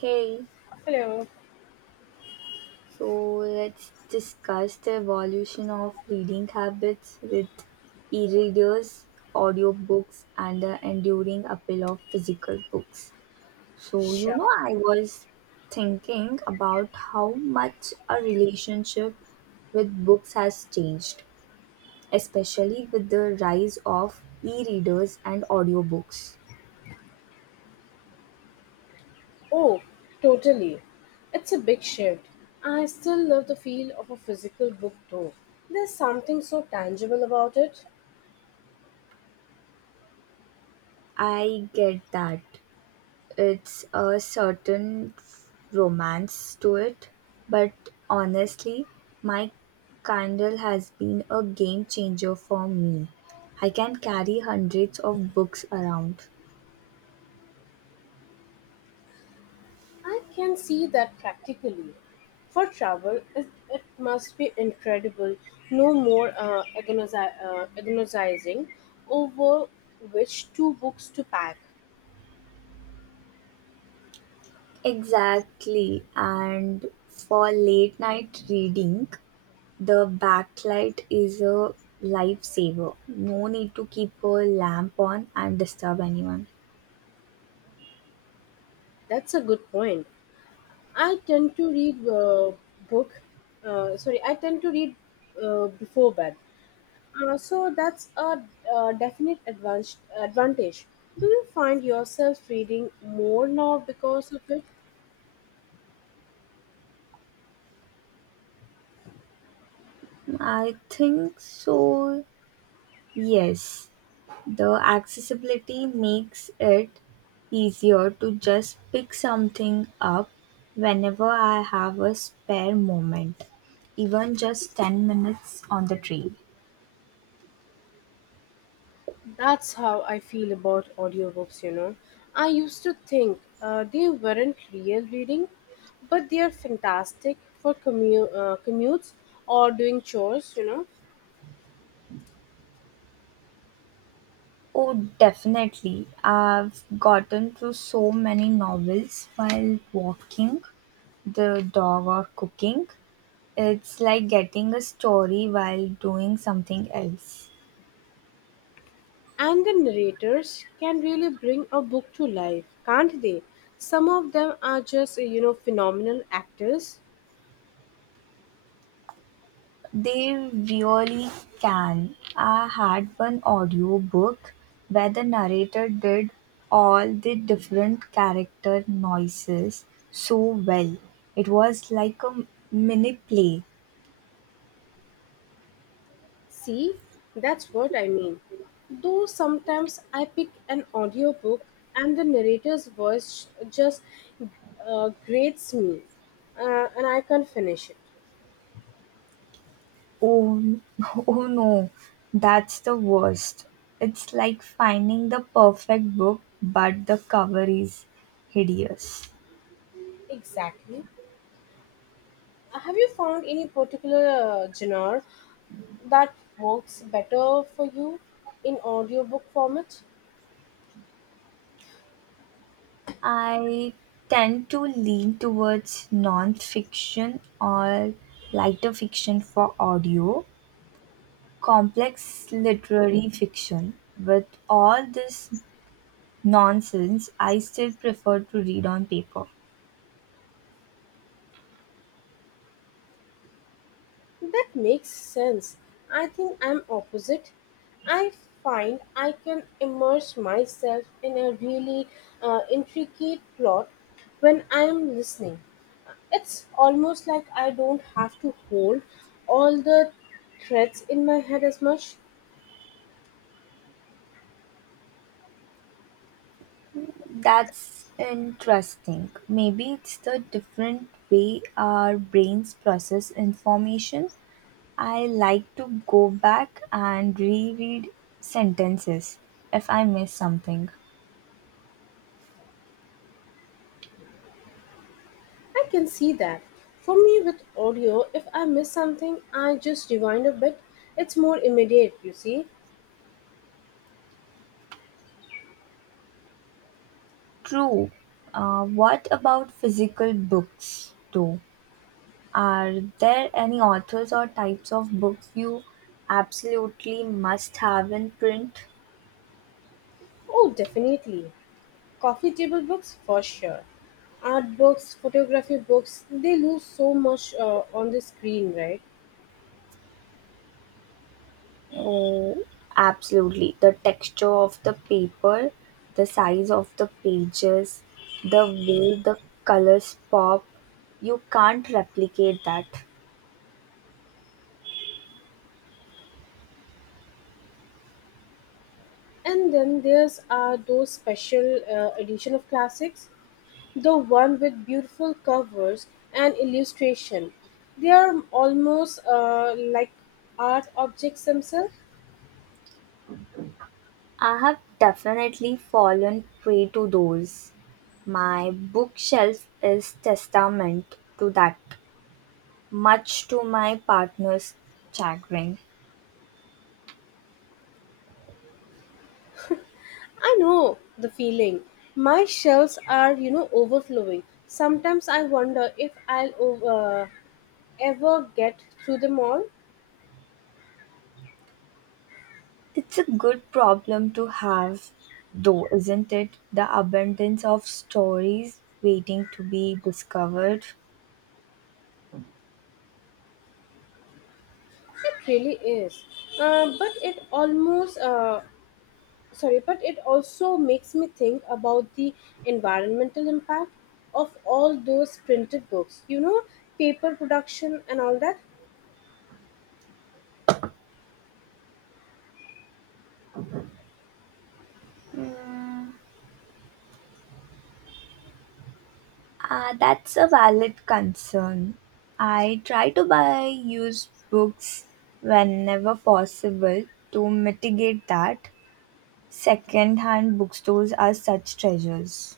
Hey, Hello. so let's discuss the evolution of reading habits with e readers, audiobooks, and the enduring appeal of physical books. Sure. I was thinking about how much our relationship with books has changed, especially with the rise of e readers and audiobooks. Oh, totally. It's a big shift. I still love the feel of a physical book though. There's something so tangible about it. I get that it's a certain romance to it, but honestly, my Kindle has been a game changer for me. I can carry hundreds of books around. I can see that practically. For travel, it must be incredible. No more agonizing over which two books to pack. Exactly, and for late night reading, the backlight is a lifesaver. No need to keep a lamp on and disturb anyone. That's a good point. I tend to read uh, book. I tend to read before bed. So that's a definite advantage. Do you find yourself reading more now because of it? I think so, yes. The accessibility makes it easier to just pick something up whenever I have a spare moment, even just 10 minutes on the trail. That's how I feel about audiobooks, you know. I used to think they weren't real reading, but they are fantastic for commutes or doing chores, you know. Oh, definitely. I've gotten through so many novels while walking the dog or cooking. It's like getting a story while doing something else. And the narrators can really bring a book to life, can't they? Some of them are just, you know, phenomenal actors. They really can. I had one audiobook where the narrator did all the different character noises so well. It was like a mini play. See, that's what I mean. Though sometimes I pick an audiobook and the narrator's voice just grates me and I can't finish it. Oh, oh no, that's the worst. It's like finding the perfect book, but the cover is hideous. Exactly. Have you found any particular genre that works better for you in audiobook format? I tend to lean towards non-fiction or lighter fiction for audio, complex literary fiction. With all this nonsense, I still prefer to read on paper. That makes sense. I think I'm opposite. I find I can immerse myself in a really intricate plot when I'm listening. It's almost like I don't have to hold all the threads in my head as much. That's interesting. Maybe it's the different way our brains process information. I like to go back and reread sentences if I miss something. I can see that. For me, with audio, if I miss something, I just rewind a bit. It's more immediate, you see. True. What about physical books, though? Are there any authors or types of books you absolutely must have in print? Oh, definitely. Coffee table books, for sure. Art books, photography books, they lose so much on the screen, right? Oh, absolutely. The texture of the paper, the size of the pages, the way the colors pop, you can't replicate that. And then there's those special edition of classics, the one with beautiful covers and illustration. They are almost like art objects themselves. I have definitely fallen prey to those. My bookshelf is testament to that, much to my partner's chagrin. I know the feeling. My shelves are, you know, overflowing. Sometimes I wonder if I'll uh, ever get through them all. It's a good problem to have, though, isn't it? The abundance of stories waiting to be discovered. It really is. Uh, but it almost, uh, but it also makes me think about the environmental impact of all those printed books, you know, paper production and all that. Mm, that's a valid concern. I try to buy used books whenever possible to mitigate that. Second-hand bookstores are such treasures.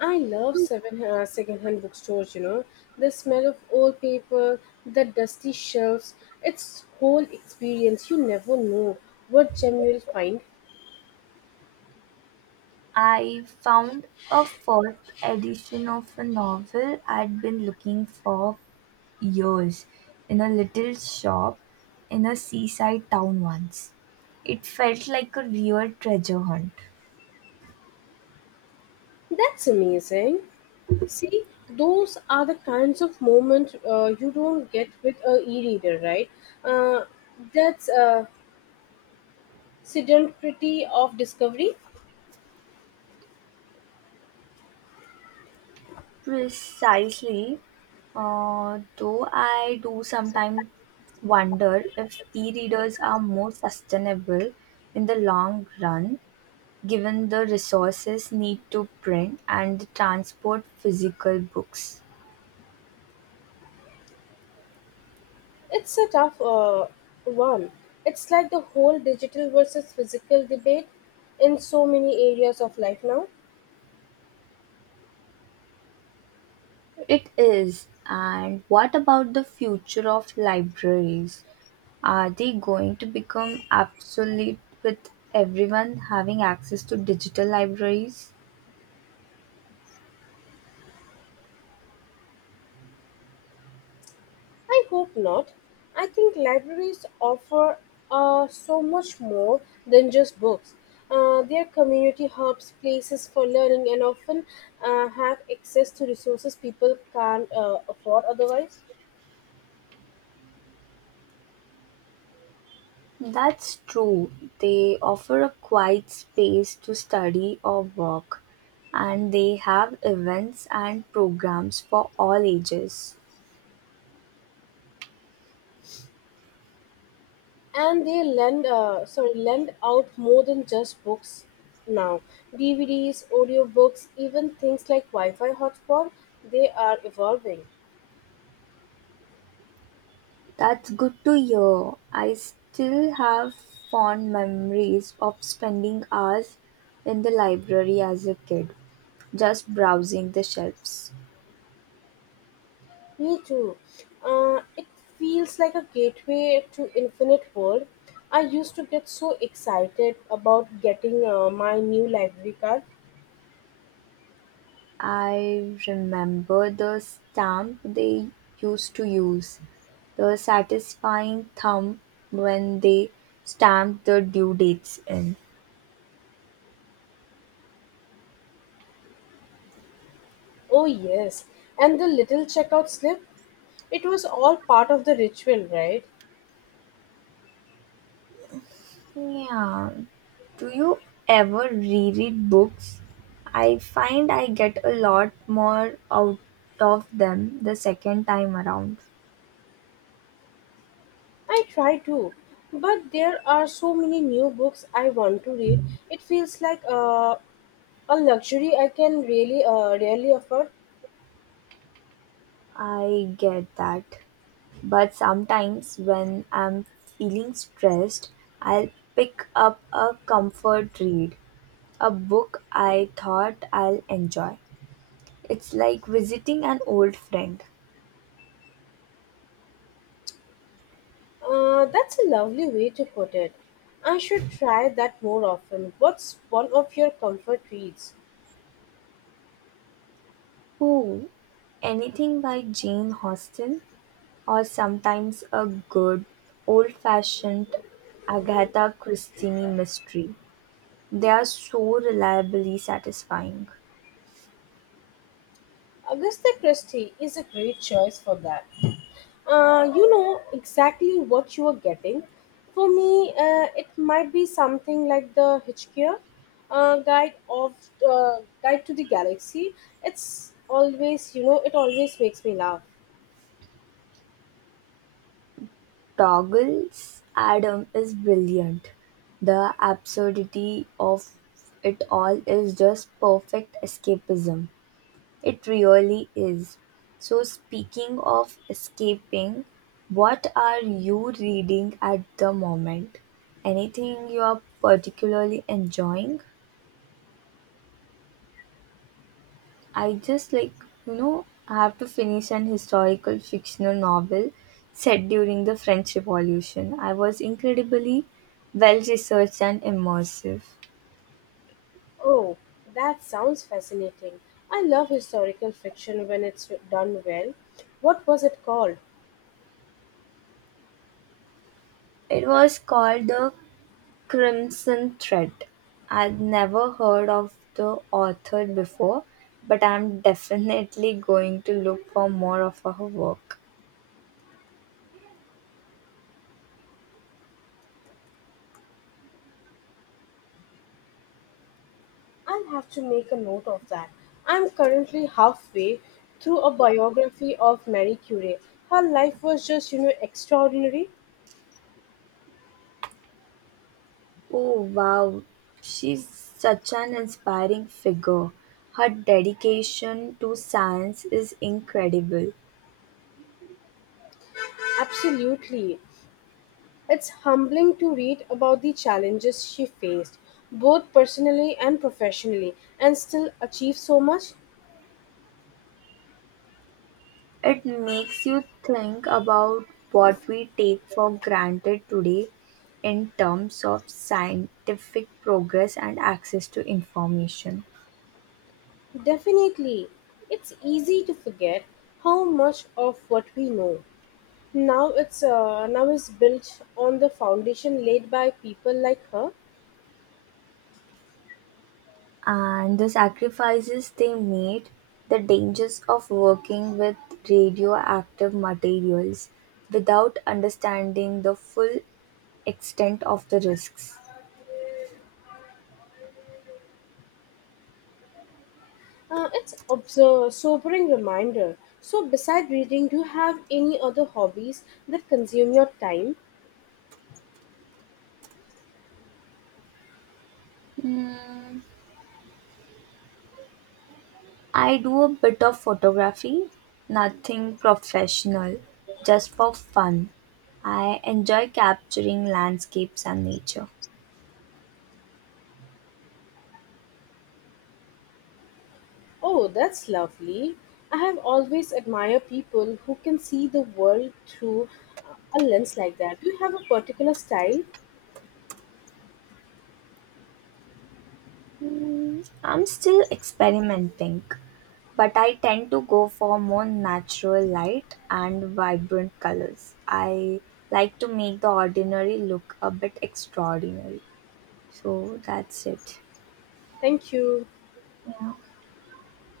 I love second-hand bookstores, you know, the smell of old paper, the dusty shelves, it's whole experience. You never know what gem you'll find. I found a fourth edition of a novel I'd been looking for years in a little shop in a seaside town once. It felt like a real treasure hunt. That's amazing. See, those are the kinds of moments you don't get with a e-reader, right? Uh, that's a sedentary of discovery. Precisely, though I do sometimes wonder if e readers are more sustainable in the long run. Given the resources need to print and transport physical books. It's a tough one. It's like the whole digital versus physical debate in so many areas of life now. It is. And what about the future of libraries? Are they going to become obsolete with everyone having access to digital libraries? I hope not. I think libraries offer so much more than just books. They are community hubs, places for learning, and often have access to resources people can't afford otherwise. That's true. They offer a quiet space to study or work, and they have events and programs for all ages. And they lend out more than just books now. DVDs, audiobooks, even things like Wi-Fi hotspot, they are evolving. That's good to hear. I still have fond memories of spending hours in the library as a kid, just browsing the shelves. Me too. It feels like a gateway to infinite world. I used to get so excited about getting my new library card. I remember the stamp they used to use, the satisfying thump when they stamped the due dates in. Oh yes, and the little checkout slip. It was all part of the ritual, right? Yeah. Do you ever reread books? I find I get a lot more out of them the second time around. I try to, but there are so many new books I want to read. It feels like a luxury I can really rarely afford. I get that. But sometimes when I'm feeling stressed, I'll pick up a comfort read, a book I thought I'll enjoy. It's like visiting an old friend. That's a lovely way to put it. I should try that more often. What's one of your comfort reads? Oh, anything by Jane Austen? Or sometimes a good old-fashioned Agatha Christie mystery. They are so reliably satisfying. Augusta Christie is a great choice for that. You know exactly what you are getting. For me, it might be something like the Hitchhiker Guide of Guide to the Galaxy. It's always, you know, it always makes me laugh. Toggle's Adam is brilliant. The absurdity of it all is just perfect escapism. It really is. So, speaking of escaping, what are you reading at the moment? Anything you are particularly enjoying? I just like, you know, I have to finish an historical fictional novel set during the French Revolution. I was incredibly well researched and immersive. Oh, that sounds fascinating. I love historical fiction when it's done well. What was it called? It was called The Crimson Thread. I'd never heard of the author before, but I'm definitely going to look for more of her work. I'll have to make a note of that. I'm currently halfway through a biography of Marie Curie. Her life was just, you know, extraordinary. Oh wow, she's such an inspiring figure. Her dedication to science is incredible. Absolutely. It's humbling to read about the challenges she faced, both personally and professionally, and still achieve so much. It makes you think about what we take for granted today in terms of scientific progress and access to information. Definitely. It's easy to forget how much of what we know now is built on the foundation laid by people like her. And the sacrifices they made, the dangers of working with radioactive materials without understanding the full extent of the risks. It's a sobering reminder. So, beside reading, do you have any other hobbies that consume your time? Mm, I do a bit of photography, nothing professional, just for fun. I enjoy capturing landscapes and nature. Oh, that's lovely. I have always admired people who can see the world through a lens like that. Do you have a particular style? Mm, I'm still experimenting, but I tend to go for more natural light and vibrant colors. I like to make the ordinary look a bit extraordinary. So that's it. Thank you. Yeah.